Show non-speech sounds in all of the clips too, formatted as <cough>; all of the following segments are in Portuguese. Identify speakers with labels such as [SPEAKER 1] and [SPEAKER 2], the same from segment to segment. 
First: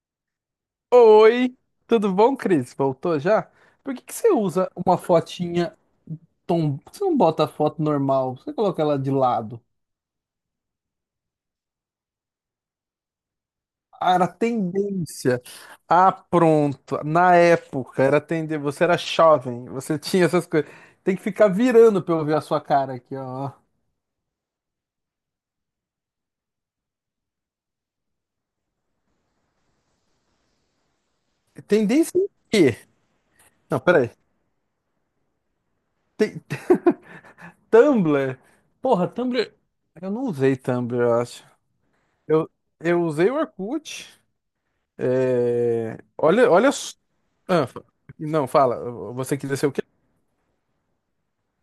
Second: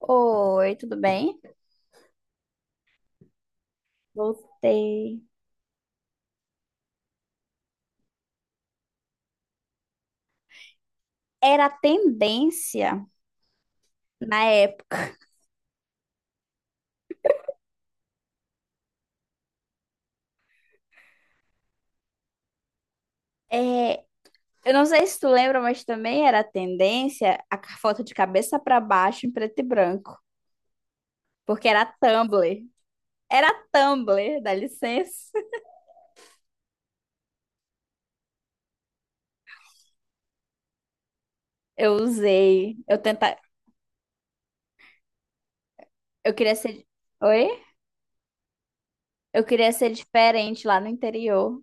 [SPEAKER 1] Oi, tudo bem?
[SPEAKER 2] Oi, tudo bom, Cris? Voltou já? Por que que você usa uma
[SPEAKER 1] Voltei.
[SPEAKER 2] fotinha Por que você não bota a foto normal, você coloca ela de lado.
[SPEAKER 1] Era a tendência
[SPEAKER 2] Ah, era
[SPEAKER 1] na época.
[SPEAKER 2] tendência. Ah, pronto. Na época era tendência. Você era jovem, você <laughs> tinha essas coisas. Tem que ficar virando pra eu ver a sua cara aqui, ó.
[SPEAKER 1] É, eu não sei se tu lembra, mas também era a tendência foto de cabeça pra baixo em preto e branco, porque era
[SPEAKER 2] Tendência em
[SPEAKER 1] Tumblr.
[SPEAKER 2] quê?
[SPEAKER 1] Era
[SPEAKER 2] Não, peraí.
[SPEAKER 1] Tumblr, dá licença.
[SPEAKER 2] Tem... Tumblr? Porra, Tumblr. Eu não usei Tumblr, eu acho.
[SPEAKER 1] Eu
[SPEAKER 2] Eu,
[SPEAKER 1] usei, eu
[SPEAKER 2] eu usei o
[SPEAKER 1] tenta,
[SPEAKER 2] Orkut. É,
[SPEAKER 1] eu
[SPEAKER 2] olha,
[SPEAKER 1] queria
[SPEAKER 2] olha.
[SPEAKER 1] ser, oi?
[SPEAKER 2] Ah, fa- não, fala. Você
[SPEAKER 1] Eu
[SPEAKER 2] quis ser
[SPEAKER 1] queria
[SPEAKER 2] o quê?
[SPEAKER 1] ser diferente lá no interior.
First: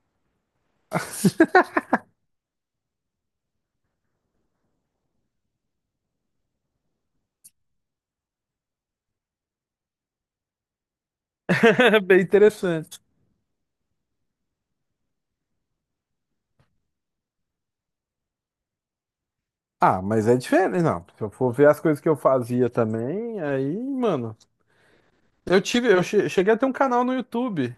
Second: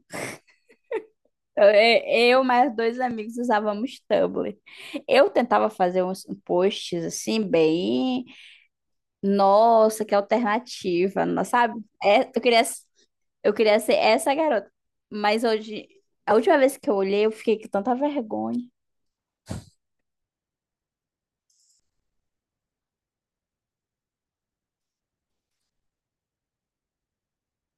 [SPEAKER 2] <laughs>
[SPEAKER 1] Eu mais dois amigos usávamos Tumblr. Eu tentava fazer uns posts assim bem. Nossa, que alternativa, não sabe?
[SPEAKER 2] Bem
[SPEAKER 1] É,
[SPEAKER 2] interessante.
[SPEAKER 1] eu queria ser essa garota. Mas hoje, a última vez que eu olhei, eu fiquei com tanta vergonha.
[SPEAKER 2] Ah, mas é diferente, não. Se eu for ver as coisas que eu fazia também, aí, mano. Eu tive, eu che- Cheguei a ter um canal no YouTube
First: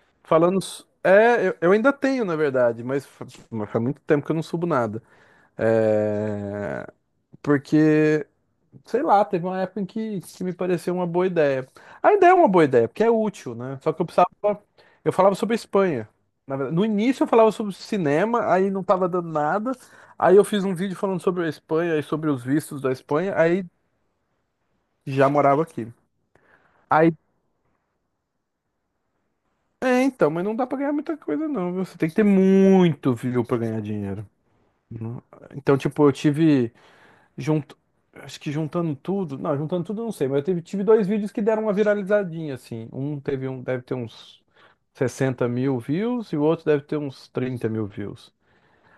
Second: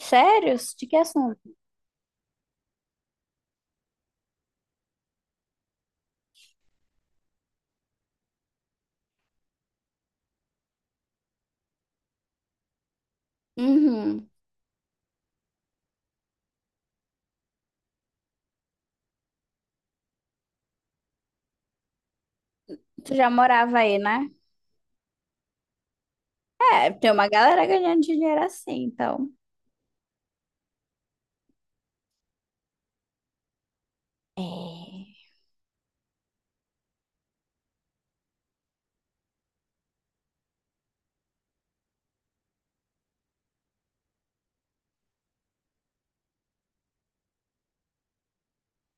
[SPEAKER 1] Sério?
[SPEAKER 2] falando.
[SPEAKER 1] De que
[SPEAKER 2] É,
[SPEAKER 1] assunto?
[SPEAKER 2] eu ainda tenho, na verdade, mas faz muito tempo que eu não subo nada. É, porque sei lá, teve uma época em que me pareceu uma boa ideia. A ideia é uma boa ideia, porque é útil, né? Só que eu precisava.
[SPEAKER 1] Uhum.
[SPEAKER 2] Eu falava sobre a Espanha. Na verdade, no início eu falava sobre cinema, aí não tava dando nada. Aí eu fiz um vídeo falando sobre a Espanha e sobre os vistos da
[SPEAKER 1] Tu já
[SPEAKER 2] Espanha, aí
[SPEAKER 1] morava aí, né?
[SPEAKER 2] já morava aqui.
[SPEAKER 1] É, tem
[SPEAKER 2] Aí,
[SPEAKER 1] uma galera ganhando dinheiro assim, então.
[SPEAKER 2] é, então, mas não dá pra ganhar muita coisa, não, viu? Você tem que ter muito view pra ganhar dinheiro.
[SPEAKER 1] É.
[SPEAKER 2] Não- Então, tipo, eu tive. Junt... Acho que juntando tudo. Não, juntando tudo eu não sei, mas eu tive dois vídeos que deram uma viralizadinha, assim. Deve ter uns 60.000 views e o outro deve ter uns 30.000 views.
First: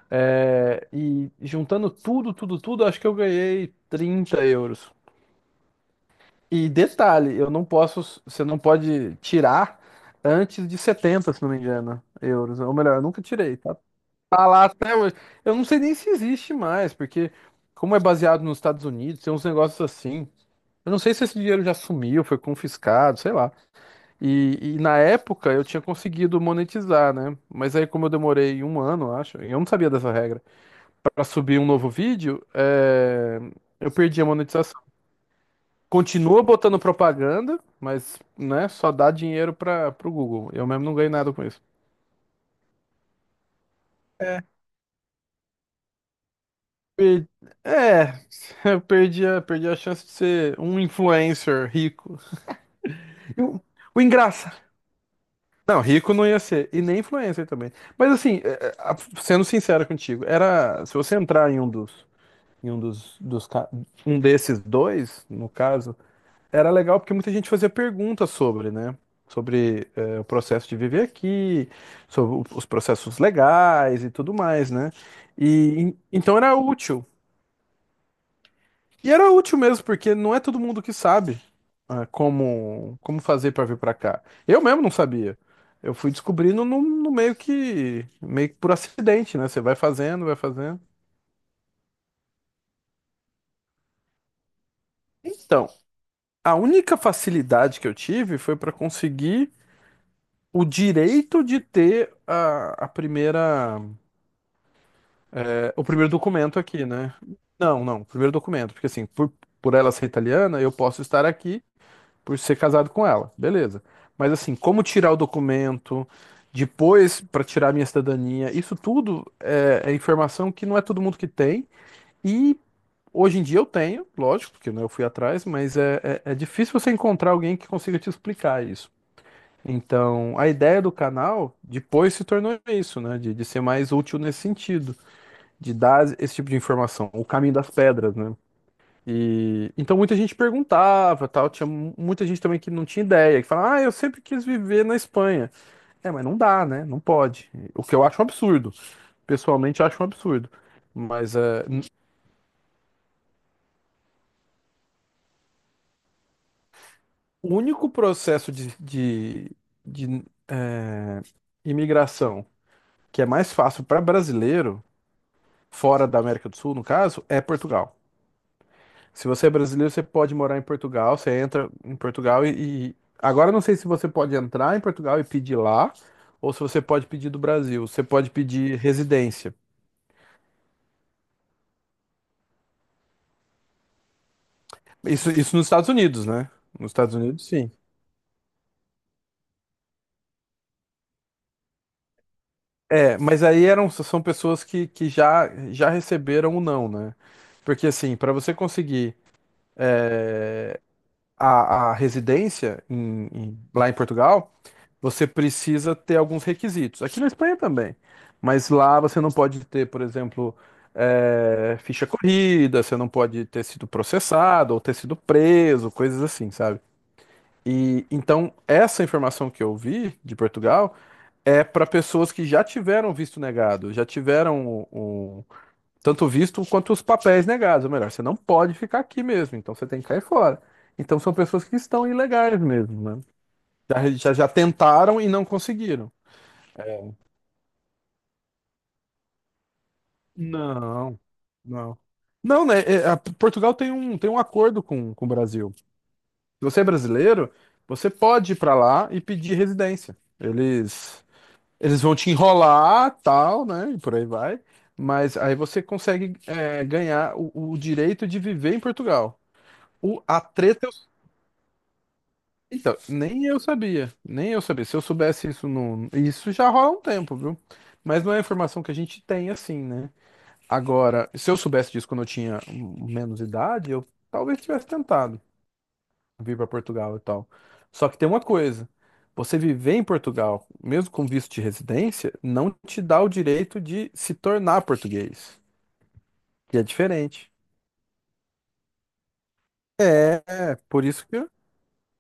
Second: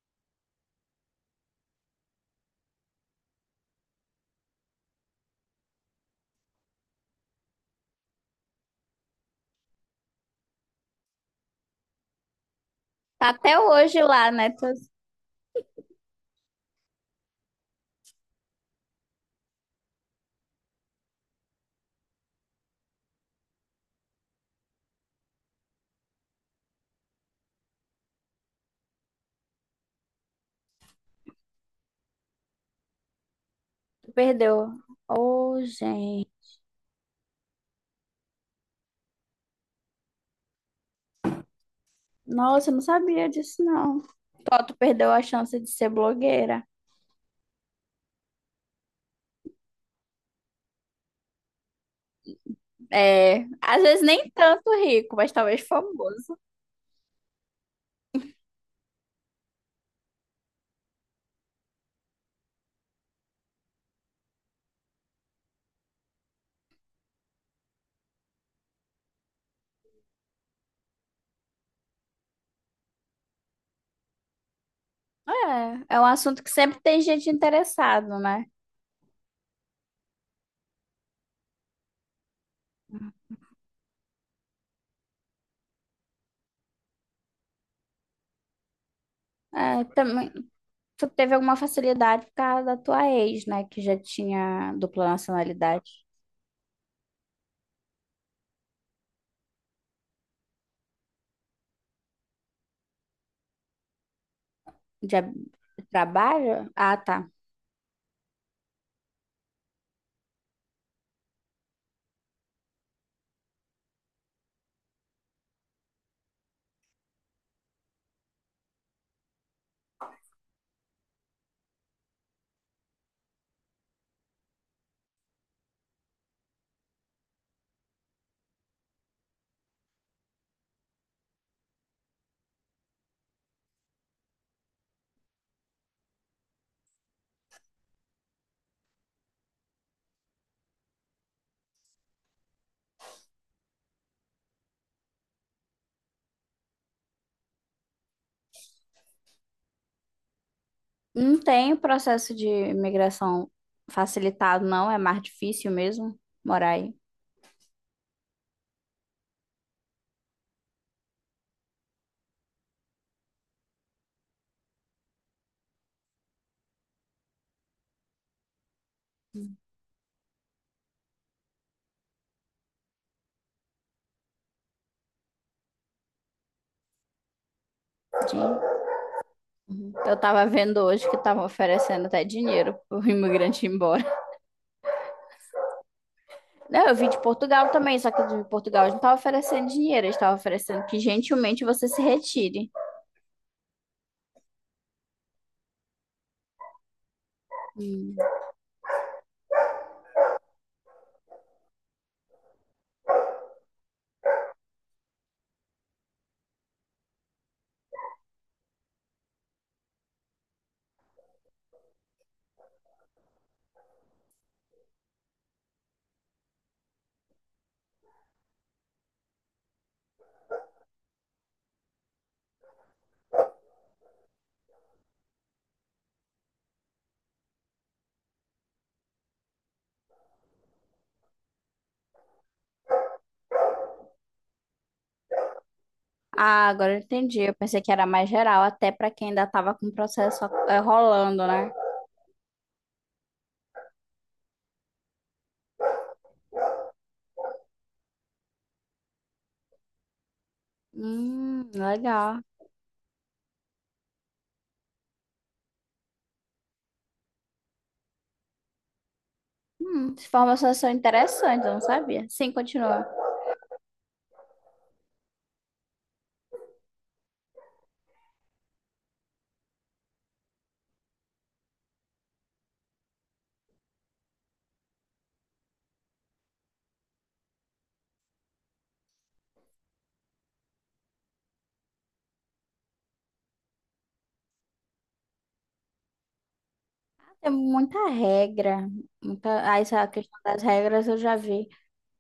[SPEAKER 2] É, e juntando tudo, tudo, tudo, acho que eu ganhei €30. E detalhe, eu não posso, você não pode tirar antes de 70 se não me engano, euros. Ou melhor, eu nunca
[SPEAKER 1] Tá. Até
[SPEAKER 2] tirei, tá,
[SPEAKER 1] hoje lá,
[SPEAKER 2] tá
[SPEAKER 1] né?
[SPEAKER 2] lá
[SPEAKER 1] Tu,
[SPEAKER 2] até hoje. Eu não sei nem se existe mais, porque como é baseado nos Estados Unidos, tem uns negócios assim. Eu não sei se esse dinheiro já sumiu, foi confiscado, sei lá. E na época eu tinha conseguido monetizar, né? Mas aí, como eu demorei um ano, acho, eu não sabia dessa regra, pra subir um novo vídeo, é, eu
[SPEAKER 1] tu
[SPEAKER 2] perdi a
[SPEAKER 1] perdeu.
[SPEAKER 2] monetização.
[SPEAKER 1] Ô, gente.
[SPEAKER 2] Continua botando propaganda, mas, né, só dá dinheiro para pro Google. Eu mesmo não ganhei nada com isso.
[SPEAKER 1] Nossa, eu não sabia disso, não. Tó, tu perdeu a chance de ser blogueira.
[SPEAKER 2] Per- É, <laughs> eu perdi a chance de ser um influencer rico. E
[SPEAKER 1] É,
[SPEAKER 2] O,
[SPEAKER 1] às
[SPEAKER 2] o
[SPEAKER 1] vezes nem
[SPEAKER 2] engraçado.
[SPEAKER 1] tanto rico, mas talvez
[SPEAKER 2] Não, rico não
[SPEAKER 1] famoso.
[SPEAKER 2] ia ser. E nem influencer também. Mas assim, sendo sincero contigo, era. Se você entrar em um dos, dos ca- um desses dois, no caso, era legal porque muita gente fazia perguntas sobre, né? Sobre o processo de viver aqui, sobre os processos legais e tudo mais, né? E
[SPEAKER 1] É, é um
[SPEAKER 2] então
[SPEAKER 1] assunto que
[SPEAKER 2] era
[SPEAKER 1] sempre tem
[SPEAKER 2] útil.
[SPEAKER 1] gente interessado, né?
[SPEAKER 2] E era útil mesmo, porque não é todo mundo que sabe ah, como, como fazer para vir para cá. Eu mesmo não sabia. Eu fui descobrindo no, no meio que por acidente, né? Você vai
[SPEAKER 1] É,
[SPEAKER 2] fazendo,
[SPEAKER 1] também,
[SPEAKER 2] vai fazendo.
[SPEAKER 1] tu teve alguma facilidade por causa da tua ex, né? Que já tinha dupla
[SPEAKER 2] Então,
[SPEAKER 1] nacionalidade.
[SPEAKER 2] a única facilidade que eu tive foi para conseguir o direito de ter a primeira,
[SPEAKER 1] de ab-
[SPEAKER 2] o primeiro documento
[SPEAKER 1] trabalho?
[SPEAKER 2] aqui,
[SPEAKER 1] Ah,
[SPEAKER 2] né?
[SPEAKER 1] tá.
[SPEAKER 2] Não, não, o primeiro documento, porque assim, por ela ser italiana, eu posso estar aqui por ser casado com ela, beleza. Mas assim, como tirar o documento, depois para tirar a minha cidadania, isso tudo é informação que não é todo mundo que tem. E hoje em dia eu tenho, lógico, porque né, eu fui atrás, mas é difícil você encontrar alguém que consiga te explicar isso. Então, a ideia do canal depois se tornou isso, né? De ser mais útil nesse sentido, de dar esse tipo de informação, o caminho das pedras, né? E então muita gente perguntava, tal, tinha muita gente também que não tinha ideia, que falava: "Ah, eu sempre quis viver na Espanha". É, mas não dá, né? Não pode. O que eu acho um absurdo. Pessoalmente eu acho um absurdo. Mas
[SPEAKER 1] Não
[SPEAKER 2] é,
[SPEAKER 1] tem o
[SPEAKER 2] n-
[SPEAKER 1] processo de imigração facilitado, não. É mais difícil mesmo morar aí.
[SPEAKER 2] o único processo de, é, imigração que é mais fácil para brasileiro, fora da América do Sul, no caso, é Portugal. Se você é brasileiro, você pode morar em Portugal, você entra em Portugal agora eu não sei se você pode entrar em Portugal e pedir lá, ou se você pode pedir do Brasil. Você pode pedir
[SPEAKER 1] Gente.
[SPEAKER 2] residência.
[SPEAKER 1] Uhum. Eu tava vendo hoje que estavam oferecendo até dinheiro pro <laughs> imigrante ir embora.
[SPEAKER 2] Isso nos Estados Unidos, né?
[SPEAKER 1] Não,
[SPEAKER 2] Nos
[SPEAKER 1] eu vim
[SPEAKER 2] Estados
[SPEAKER 1] de
[SPEAKER 2] Unidos,
[SPEAKER 1] Portugal
[SPEAKER 2] sim.
[SPEAKER 1] também, só que de Portugal eles não estavam oferecendo dinheiro, eles estavam oferecendo que gentilmente você se retire.
[SPEAKER 2] É, mas aí são pessoas que já receberam o não, né? Porque
[SPEAKER 1] Hum.
[SPEAKER 2] assim, para você conseguir a residência lá em Portugal, você precisa ter alguns requisitos. Aqui na Espanha também. Mas lá você não pode ter, por exemplo, ficha corrida, você não pode ter sido processado ou ter sido preso, coisas assim, sabe? E então essa informação que eu vi de Portugal é para pessoas que já tiveram visto negado, já tiveram tanto o visto quanto os papéis negados. Ou melhor, você não pode ficar aqui mesmo, então você tem que cair fora. Então são pessoas que estão ilegais mesmo, né? Já tentaram e não conseguiram.
[SPEAKER 1] Ah, agora eu entendi. Eu pensei que era mais geral, até para quem ainda estava com o processo
[SPEAKER 2] Não,
[SPEAKER 1] rolando, né?
[SPEAKER 2] não. Não, né? Portugal tem um acordo com o Brasil. Se você é brasileiro, você pode ir pra lá e pedir residência. Eles, eles vão te
[SPEAKER 1] Legal.
[SPEAKER 2] enrolar, tal, né? E por aí vai. Mas aí você consegue ganhar o direito de viver em Portugal. A
[SPEAKER 1] Informações
[SPEAKER 2] treta,
[SPEAKER 1] são interessantes, eu não sabia. Sim,
[SPEAKER 2] então,
[SPEAKER 1] continua.
[SPEAKER 2] nem eu sabia. Nem eu sabia. Se eu soubesse isso, não, isso já rola um tempo, viu? Mas não é informação que a gente tem assim, né? Agora, se eu soubesse disso quando eu tinha menos idade, eu talvez tivesse tentado vir para Portugal e tal. Só que tem uma coisa, você viver em Portugal, mesmo com visto de residência, não te dá o direito de se tornar português, que é
[SPEAKER 1] Tem
[SPEAKER 2] diferente.
[SPEAKER 1] muita regra. Muita... Ah, essa questão
[SPEAKER 2] É,
[SPEAKER 1] das
[SPEAKER 2] é, por
[SPEAKER 1] regras eu
[SPEAKER 2] isso
[SPEAKER 1] já
[SPEAKER 2] que.
[SPEAKER 1] vi.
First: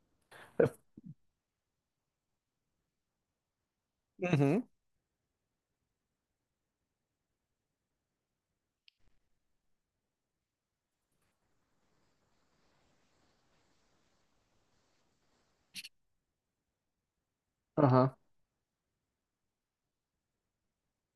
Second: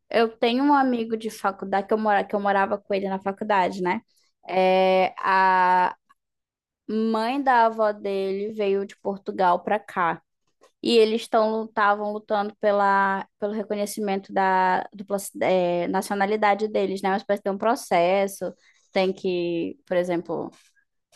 [SPEAKER 1] Eu tenho um amigo de faculdade, que eu, mora... que eu morava com ele na faculdade, né?
[SPEAKER 2] Uhum,
[SPEAKER 1] É, a mãe da avó dele veio de Portugal pra cá. E eles estão estavam lutando pela, pelo reconhecimento da dupla, nacionalidade deles, né? Uma espécie de um
[SPEAKER 2] aham.
[SPEAKER 1] processo. Tem que, por exemplo,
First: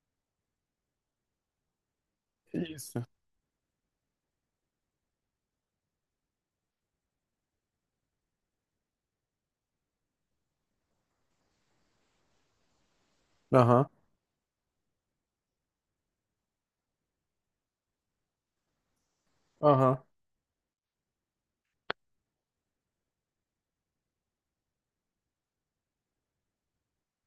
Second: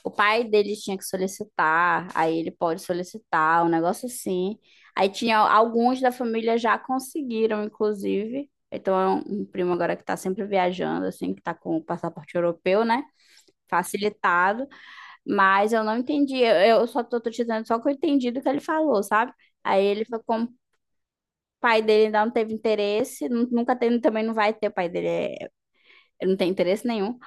[SPEAKER 1] o pai deles tinha que solicitar, aí ele pode
[SPEAKER 2] Isso.
[SPEAKER 1] solicitar, um negócio assim. Aí tinha alguns da família já conseguiram, inclusive. Então é um primo agora que está sempre viajando, assim, que está com o passaporte europeu, né?
[SPEAKER 2] Aham,
[SPEAKER 1] Facilitado. Mas eu não entendi. Eu, tô te dizendo só que eu entendi do que ele falou, sabe? Aí
[SPEAKER 2] aham,
[SPEAKER 1] ele foi com pai dele ainda não teve interesse, nunca teve, também não vai ter, o pai dele é- ele não tem interesse nenhum.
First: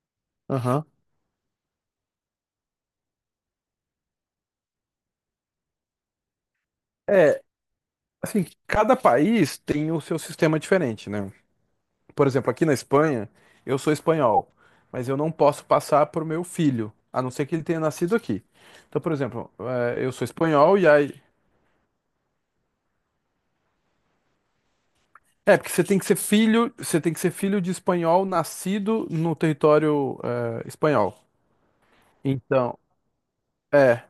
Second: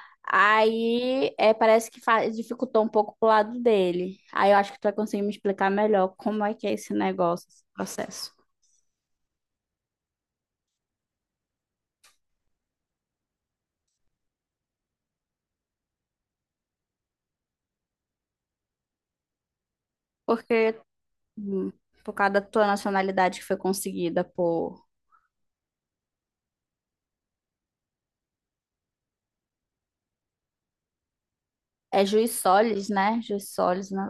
[SPEAKER 2] aham.
[SPEAKER 1] Aí é, parece que dificultou um pouco pro lado dele. Aí eu acho que tu vai conseguir me explicar melhor como é que é esse
[SPEAKER 2] É,
[SPEAKER 1] negócio, esse processo.
[SPEAKER 2] assim, cada país tem o seu sistema diferente, né? Por exemplo, aqui na Espanha, eu sou espanhol, mas eu não posso passar para o meu filho, a não ser que ele tenha nascido aqui. Então, por exemplo, eu sou espanhol
[SPEAKER 1] Porque
[SPEAKER 2] e aí.
[SPEAKER 1] hum, por causa da tua nacionalidade que foi conseguida por.
[SPEAKER 2] É, porque você tem que ser filho, você tem que ser filho de espanhol nascido no território, espanhol.
[SPEAKER 1] É juiz
[SPEAKER 2] Então,
[SPEAKER 1] Solis, né? Juiz Solis,
[SPEAKER 2] é.
[SPEAKER 1] né?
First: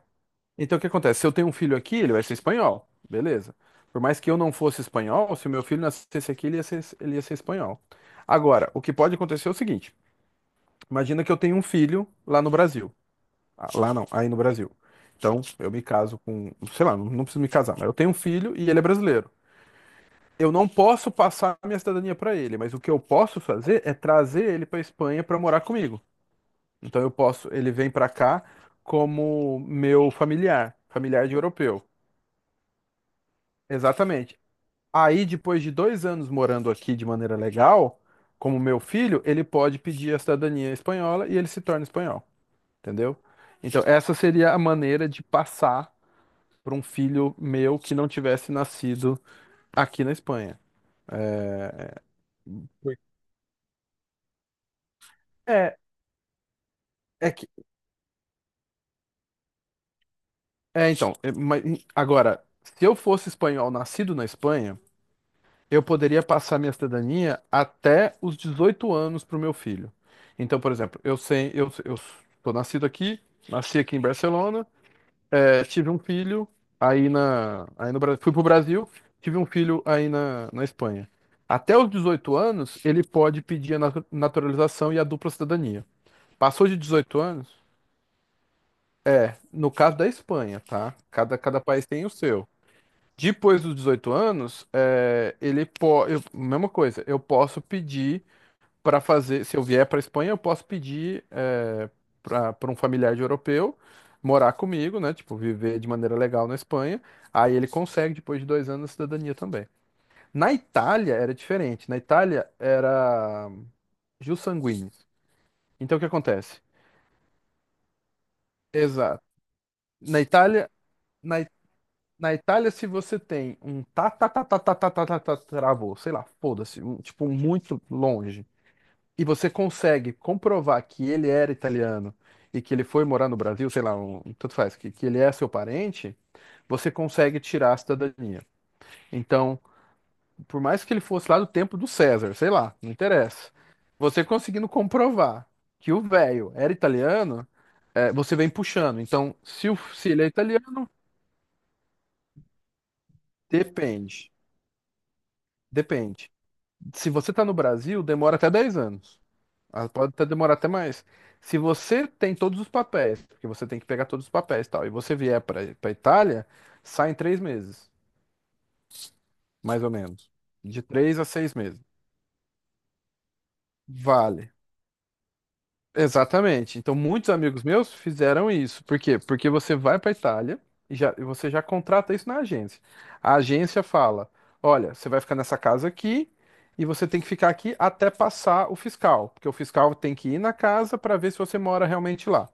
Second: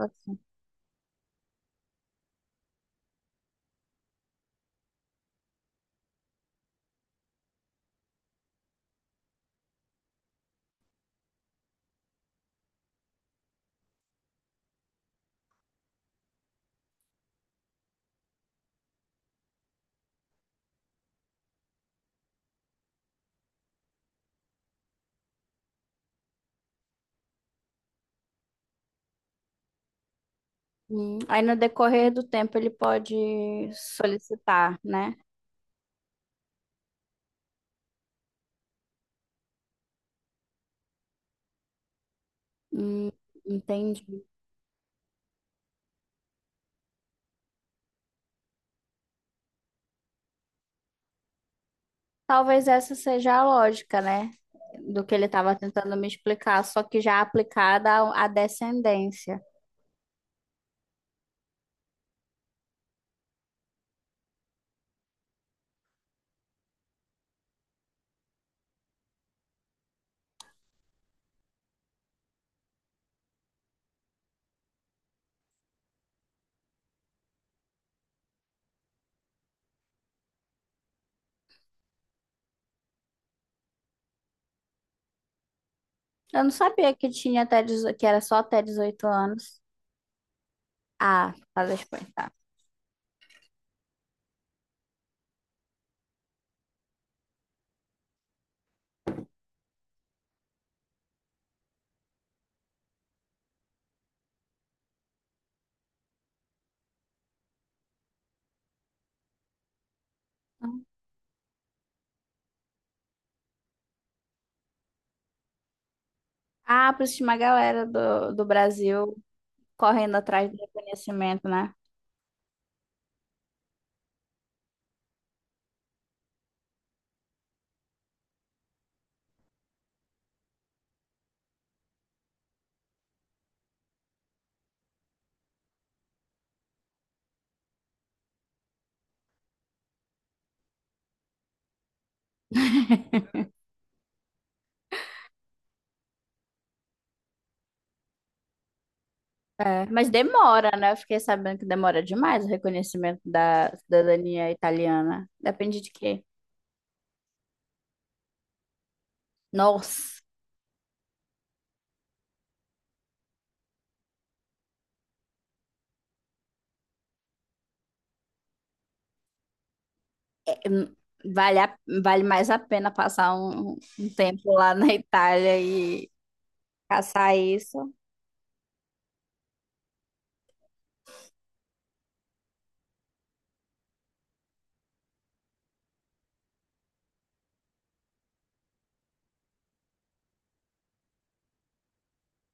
[SPEAKER 2] Então o que acontece? Se eu tenho um filho aqui, ele vai ser espanhol, beleza. Por mais que eu não fosse espanhol, se o meu filho nascesse aqui, ele ia ser espanhol. Agora, o que pode acontecer é o seguinte: imagina que eu tenho um filho lá no Brasil. Ah, lá não, aí no Brasil. Então, eu me caso com, sei lá, não, não preciso me casar, mas eu tenho um filho e ele é brasileiro. Eu não posso passar a minha cidadania para ele, mas o que eu posso fazer é trazer ele para Espanha para morar comigo. Então eu posso, ele vem para cá como meu familiar,
[SPEAKER 1] Hum.
[SPEAKER 2] familiar de
[SPEAKER 1] Aí no
[SPEAKER 2] europeu.
[SPEAKER 1] decorrer do tempo ele pode
[SPEAKER 2] Exatamente.
[SPEAKER 1] solicitar, né?
[SPEAKER 2] Aí depois de 2 anos morando aqui de maneira legal, como meu filho, ele pode pedir a cidadania espanhola e ele se torna espanhol,
[SPEAKER 1] Hum,
[SPEAKER 2] entendeu? Então essa
[SPEAKER 1] entendi.
[SPEAKER 2] seria a maneira de passar para um filho meu que não tivesse nascido aqui na Espanha.
[SPEAKER 1] Talvez essa
[SPEAKER 2] Foi.
[SPEAKER 1] seja a lógica, né? Do que ele estava
[SPEAKER 2] É,
[SPEAKER 1] tentando me explicar, só que já
[SPEAKER 2] é que.
[SPEAKER 1] aplicada à à descendência.
[SPEAKER 2] É, então, é, mas, agora, se eu fosse espanhol nascido na Espanha, eu poderia passar minha cidadania até os 18 anos para o meu filho. Então, por exemplo, eu sou nascido aqui, nasci aqui em Barcelona, tive um filho aí no Brasil, fui pro Brasil, tive um filho aí na Espanha. Até os 18 anos, ele pode pedir a naturalização e a dupla cidadania.
[SPEAKER 1] Eu não
[SPEAKER 2] Passou de
[SPEAKER 1] sabia que
[SPEAKER 2] 18
[SPEAKER 1] tinha
[SPEAKER 2] anos,
[SPEAKER 1] até 18, que era só até 18 anos.
[SPEAKER 2] no caso da Espanha, tá?
[SPEAKER 1] Ah,
[SPEAKER 2] Cada
[SPEAKER 1] fazer
[SPEAKER 2] país tem o
[SPEAKER 1] espantar.
[SPEAKER 2] seu. Depois dos 18 anos, ele pode. Mesma coisa, eu posso pedir para fazer. Se eu vier para Espanha, eu posso pedir para um familiar de europeu morar comigo, né? Tipo, viver de maneira legal na Espanha. Aí ele consegue, depois de 2 anos, a cidadania também. Na Itália era diferente. Na Itália era jus sanguinis. Então o que acontece?
[SPEAKER 1] Ah, por isso tinha uma galera do, do Brasil
[SPEAKER 2] Exato.
[SPEAKER 1] correndo
[SPEAKER 2] Na
[SPEAKER 1] atrás do
[SPEAKER 2] Itália, na
[SPEAKER 1] reconhecimento, né?
[SPEAKER 2] Na Itália, se você tem um travou, sei lá, foda-se, um, tipo, um muito longe, e você consegue comprovar que ele era italiano e que ele foi morar no Brasil, sei lá, um, tanto faz, que ele é seu parente, você consegue tirar a cidadania. Então, por mais que ele fosse lá do tempo do César, sei lá, não interessa. Você conseguindo comprovar que o velho era italiano, você vem puxando. Então, se, o,
[SPEAKER 1] É, mas
[SPEAKER 2] se ele é
[SPEAKER 1] demora,
[SPEAKER 2] italiano,
[SPEAKER 1] né? Eu fiquei sabendo que demora demais o reconhecimento da
[SPEAKER 2] depende.
[SPEAKER 1] cidadania italiana. Depende de quê?
[SPEAKER 2] Depende. Se você está no Brasil, demora até 10 anos. Ah, pode
[SPEAKER 1] Nossa!
[SPEAKER 2] até demorar até mais. Se você tem todos os papéis, porque você tem que pegar todos os papéis e tal, e você vier para Itália, sai em três meses, mais ou menos. De
[SPEAKER 1] Hum.
[SPEAKER 2] três a seis
[SPEAKER 1] Vale,
[SPEAKER 2] meses.
[SPEAKER 1] vale mais a pena passar um, um tempo
[SPEAKER 2] Vale.
[SPEAKER 1] lá na Itália e
[SPEAKER 2] Exatamente. Então, muitos
[SPEAKER 1] caçar
[SPEAKER 2] amigos
[SPEAKER 1] isso.
[SPEAKER 2] meus fizeram isso. Por quê? Porque você vai para Itália e já, e você já contrata isso na agência. A agência fala: olha, você vai ficar nessa casa aqui e você tem que ficar aqui até passar o fiscal. Porque o fiscal tem que ir na casa para ver se você mora realmente lá.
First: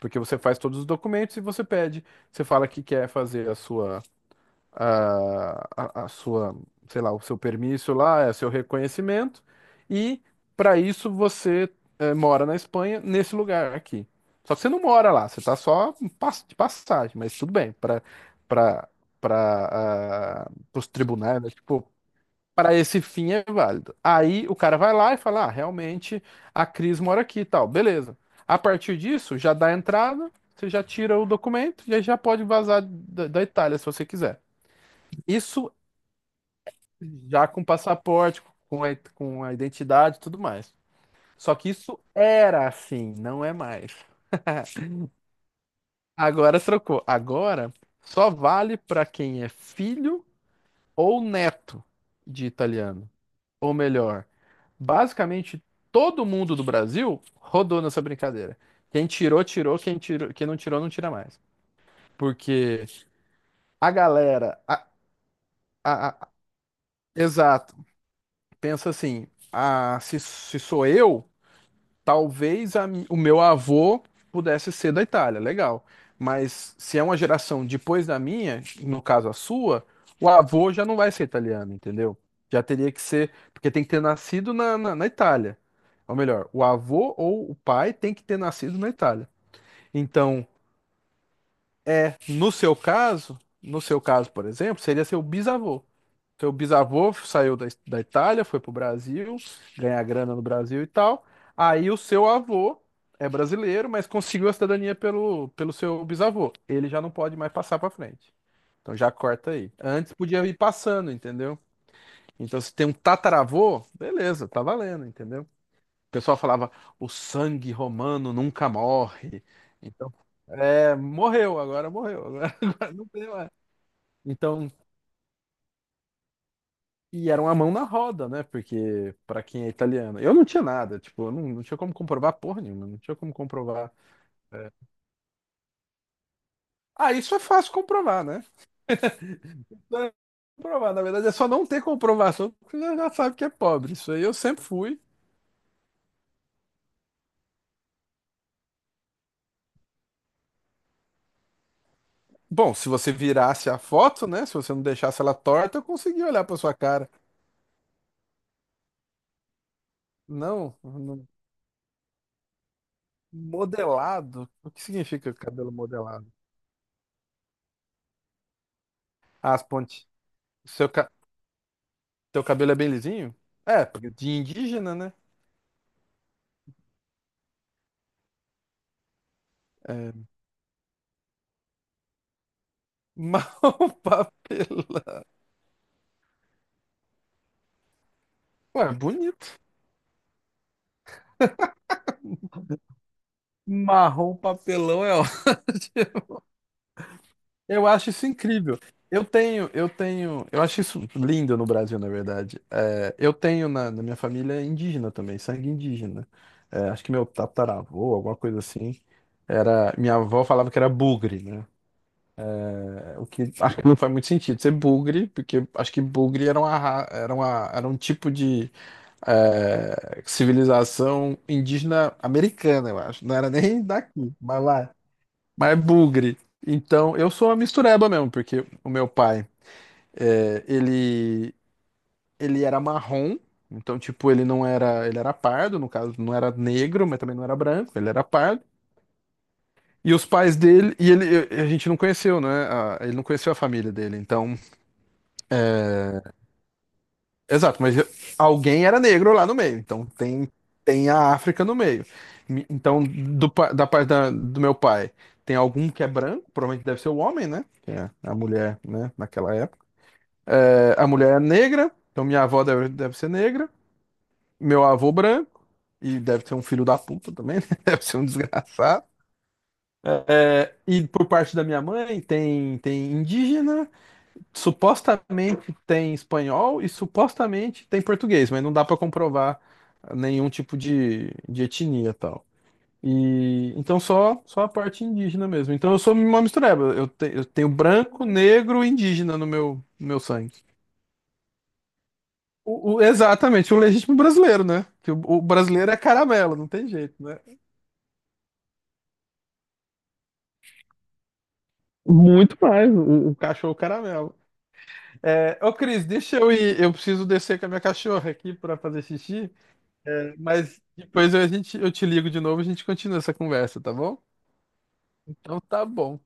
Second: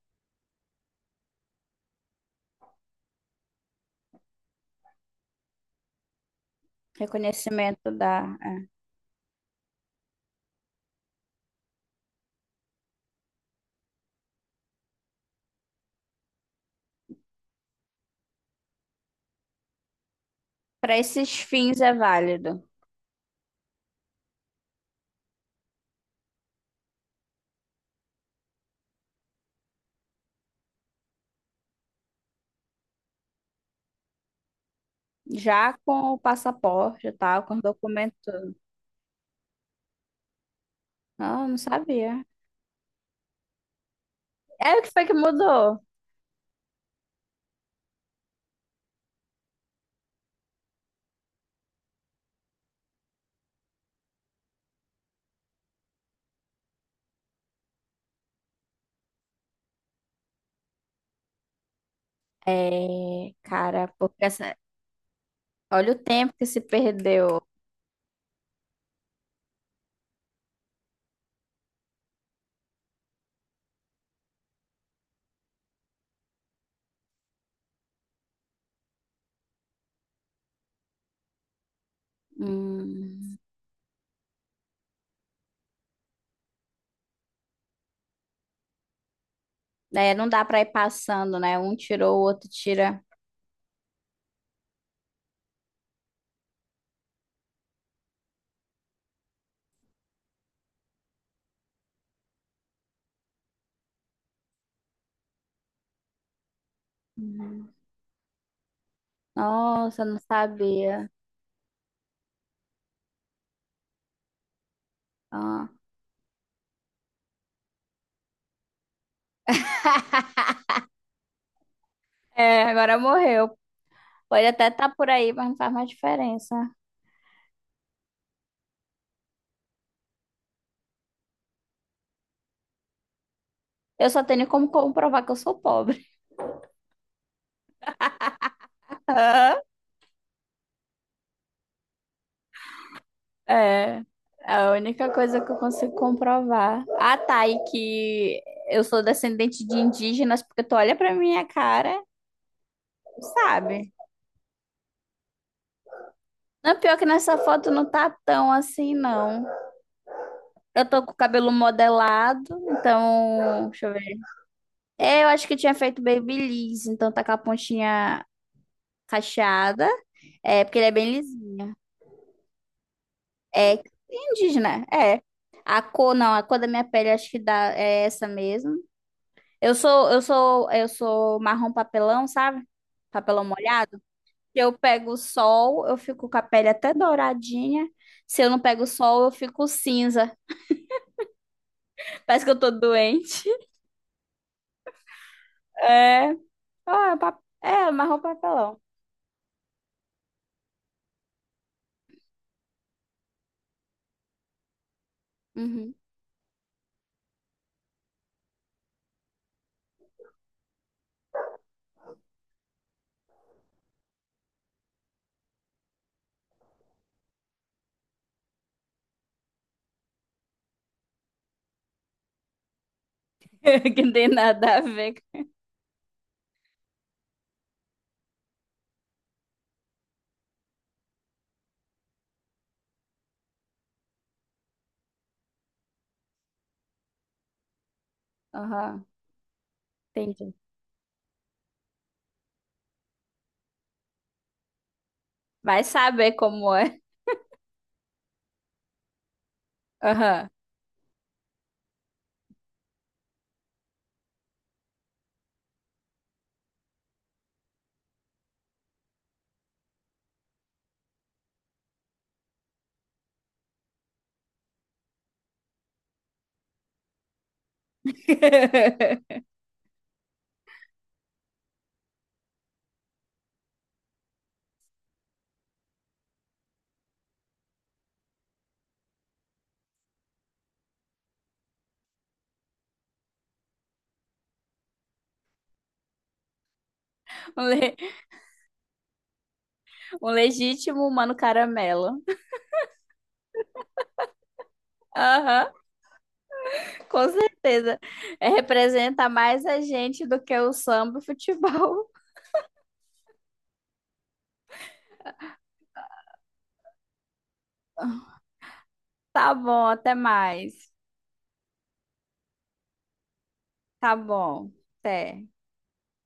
[SPEAKER 2] Porque você faz todos os documentos e você pede. Você fala que quer fazer a sua a, a, a sua, o seu
[SPEAKER 1] Reconhecimento
[SPEAKER 2] permisso
[SPEAKER 1] da.
[SPEAKER 2] lá, é seu reconhecimento, e para isso você mora na Espanha, nesse lugar aqui. Só que você não mora lá, você está só de passagem, mas tudo bem, para para para os
[SPEAKER 1] Para esses
[SPEAKER 2] tribunais, né?
[SPEAKER 1] fins
[SPEAKER 2] Tipo,
[SPEAKER 1] é válido.
[SPEAKER 2] para esse fim é válido. Aí o cara vai lá e fala, ah, realmente a Cris mora aqui e tal, beleza. A partir disso, já dá a entrada, você já tira o documento e aí já pode vazar da Itália se você quiser. Isso
[SPEAKER 1] Já com o passaporte e tal,
[SPEAKER 2] já
[SPEAKER 1] com os
[SPEAKER 2] com
[SPEAKER 1] documentos.
[SPEAKER 2] passaporte, com a identidade e tudo mais.
[SPEAKER 1] Não,
[SPEAKER 2] Só
[SPEAKER 1] não
[SPEAKER 2] que isso
[SPEAKER 1] sabia.
[SPEAKER 2] era assim, não é mais.
[SPEAKER 1] É o que foi que mudou?
[SPEAKER 2] Agora trocou. Agora só vale para quem é filho ou neto de italiano. Ou melhor, basicamente todo mundo do Brasil rodou nessa brincadeira. Quem tirou, tirou. Quem tirou, quem não tirou, não tira mais. Porque
[SPEAKER 1] É, cara,
[SPEAKER 2] a
[SPEAKER 1] porque essa...
[SPEAKER 2] galera.
[SPEAKER 1] olha o
[SPEAKER 2] A-
[SPEAKER 1] tempo que se perdeu.
[SPEAKER 2] exato. Pensa assim: ah, se sou eu. Talvez o meu avô pudesse ser da Itália, legal. Mas se é uma geração depois da minha, no caso a sua, o avô já não vai ser italiano, entendeu? Já teria que ser,
[SPEAKER 1] Hum,
[SPEAKER 2] porque tem que ter nascido na Itália. Ou melhor, o avô ou o pai tem que ter nascido na Itália.
[SPEAKER 1] é, não dá
[SPEAKER 2] Então,
[SPEAKER 1] para ir passando, né? Um tirou,
[SPEAKER 2] é,
[SPEAKER 1] o outro tira.
[SPEAKER 2] no seu caso, por exemplo, seria seu bisavô. Seu bisavô saiu da Itália, foi pro Brasil, ganhar grana no Brasil e tal. Aí o seu avô é brasileiro, mas conseguiu a cidadania pelo seu bisavô. Ele já não pode mais
[SPEAKER 1] Hum.
[SPEAKER 2] passar pra frente. Então já corta aí.
[SPEAKER 1] Nossa,
[SPEAKER 2] Antes
[SPEAKER 1] não
[SPEAKER 2] podia ir
[SPEAKER 1] sabia.
[SPEAKER 2] passando, entendeu? Então se tem um tataravô, beleza, tá valendo, entendeu?
[SPEAKER 1] Ah.
[SPEAKER 2] O pessoal falava, o sangue romano nunca morre. Então, é, morreu, agora morreu, <laughs>
[SPEAKER 1] É,
[SPEAKER 2] agora
[SPEAKER 1] agora
[SPEAKER 2] não tem mais.
[SPEAKER 1] morreu. Pode até
[SPEAKER 2] Então
[SPEAKER 1] estar por aí, mas não faz mais diferença.
[SPEAKER 2] E era uma mão na roda, né? Porque pra quem é italiano, eu não tinha nada, tipo, eu não, não tinha como comprovar porra nenhuma, não tinha como comprovar.
[SPEAKER 1] Eu só tenho como comprovar que eu sou pobre.
[SPEAKER 2] Ah, isso é fácil comprovar, né?
[SPEAKER 1] <laughs> Hã?
[SPEAKER 2] Não é comprovar, na verdade é só não ter comprovação, porque você já sabe que é pobre.
[SPEAKER 1] É,
[SPEAKER 2] Isso aí eu sempre
[SPEAKER 1] a
[SPEAKER 2] fui.
[SPEAKER 1] única coisa que eu consigo comprovar. Ah, tá, e que eu sou descendente de indígenas, porque tu olha pra minha cara,
[SPEAKER 2] Bom, se você virasse a
[SPEAKER 1] sabe?
[SPEAKER 2] foto, né? Se você não deixasse ela torta, eu conseguia olhar pra sua
[SPEAKER 1] Não, pior que
[SPEAKER 2] cara.
[SPEAKER 1] nessa foto não tá tão assim, não.
[SPEAKER 2] Não,
[SPEAKER 1] Eu tô com o
[SPEAKER 2] não-
[SPEAKER 1] cabelo modelado, então. Deixa eu ver.
[SPEAKER 2] modelado. O que
[SPEAKER 1] É, eu
[SPEAKER 2] significa
[SPEAKER 1] acho que eu
[SPEAKER 2] cabelo
[SPEAKER 1] tinha feito
[SPEAKER 2] modelado?
[SPEAKER 1] babyliss, então tá com a pontinha
[SPEAKER 2] Ah, as
[SPEAKER 1] cacheada.
[SPEAKER 2] pontes.
[SPEAKER 1] É, porque ele
[SPEAKER 2] Seu,
[SPEAKER 1] é
[SPEAKER 2] ca-
[SPEAKER 1] bem lisinho.
[SPEAKER 2] seu cabelo é bem lisinho?
[SPEAKER 1] É
[SPEAKER 2] É, porque de
[SPEAKER 1] indígena,
[SPEAKER 2] indígena, né?
[SPEAKER 1] é. A cor, não, a cor da minha pele acho que dá, é essa mesmo.
[SPEAKER 2] É,
[SPEAKER 1] Eu sou marrom papelão, sabe? Papelão
[SPEAKER 2] marrom
[SPEAKER 1] molhado.
[SPEAKER 2] <laughs>
[SPEAKER 1] Se eu pego
[SPEAKER 2] papelão.
[SPEAKER 1] o sol, eu fico com a pele até douradinha. Se eu não pego o
[SPEAKER 2] Ué,
[SPEAKER 1] sol, eu
[SPEAKER 2] bonito.
[SPEAKER 1] fico cinza. <laughs> Parece que eu tô doente.
[SPEAKER 2] Marrom papelão é <laughs>
[SPEAKER 1] É,
[SPEAKER 2] ótimo.
[SPEAKER 1] ah, é,
[SPEAKER 2] Eu
[SPEAKER 1] é,
[SPEAKER 2] acho
[SPEAKER 1] marrom
[SPEAKER 2] isso incrível.
[SPEAKER 1] papelão.
[SPEAKER 2] Eu acho isso lindo no Brasil, na verdade. É, eu tenho na minha família indígena também, sangue
[SPEAKER 1] Uhum.
[SPEAKER 2] indígena. É, acho que meu tataravô, alguma coisa assim, era, minha avó falava que era bugre, né? É, o que acho que não faz muito sentido ser bugre, porque acho que bugre era uma, ra- era uma, era um tipo de civilização indígena americana, eu acho. Não era
[SPEAKER 1] <laughs>
[SPEAKER 2] nem
[SPEAKER 1] Que não tem
[SPEAKER 2] daqui, mas
[SPEAKER 1] nada a
[SPEAKER 2] lá.
[SPEAKER 1] ver.
[SPEAKER 2] Mas é bugre. Então, eu sou uma mistureba mesmo, porque o meu pai, eh, ele, ele era marrom, então, tipo, ele era pardo, no caso, não era negro, mas também não era branco, ele era pardo.
[SPEAKER 1] Aham,
[SPEAKER 2] E os
[SPEAKER 1] entendi.
[SPEAKER 2] pais dele, e ele, a gente não conheceu, né? Ele não conheceu a família dele, então.
[SPEAKER 1] Vai saber como é.
[SPEAKER 2] Exato, mas alguém era negro lá no meio, então
[SPEAKER 1] Aham.
[SPEAKER 2] tem, tem a África no meio. Então, da parte do meu pai, tem algum que é branco, provavelmente deve ser o homem, né? Que é a mulher, né? Naquela época. É, a mulher é negra, então minha avó deve, deve ser negra, meu avô branco, e deve ser um filho da puta também, né? <laughs> Deve ser um desgraçado.
[SPEAKER 1] <laughs>
[SPEAKER 2] É, e por parte da minha mãe, tem, tem indígena, supostamente tem espanhol e supostamente tem português, mas não dá para comprovar nenhum tipo de etnia tal. E então só a parte indígena mesmo. Então eu sou uma mistureba. Eu tenho branco, negro e indígena no meu
[SPEAKER 1] Um
[SPEAKER 2] sangue.
[SPEAKER 1] legítimo mano caramelo.
[SPEAKER 2] Exatamente, o legítimo brasileiro, né? Que o
[SPEAKER 1] Aham,
[SPEAKER 2] brasileiro é caramelo, não tem jeito,
[SPEAKER 1] com
[SPEAKER 2] né?
[SPEAKER 1] certeza. É, representa mais a gente do que o samba e o futebol. <laughs>
[SPEAKER 2] Muito mais, o cachorro caramelo. É, ô Cris, deixa eu ir. Eu preciso descer com a minha cachorra aqui para fazer xixi.
[SPEAKER 1] Tá bom, até
[SPEAKER 2] É, mas
[SPEAKER 1] mais.
[SPEAKER 2] a gente, eu te ligo de novo e a gente continua essa conversa, tá
[SPEAKER 1] Tá
[SPEAKER 2] bom?
[SPEAKER 1] bom, até.
[SPEAKER 2] Então tá bom.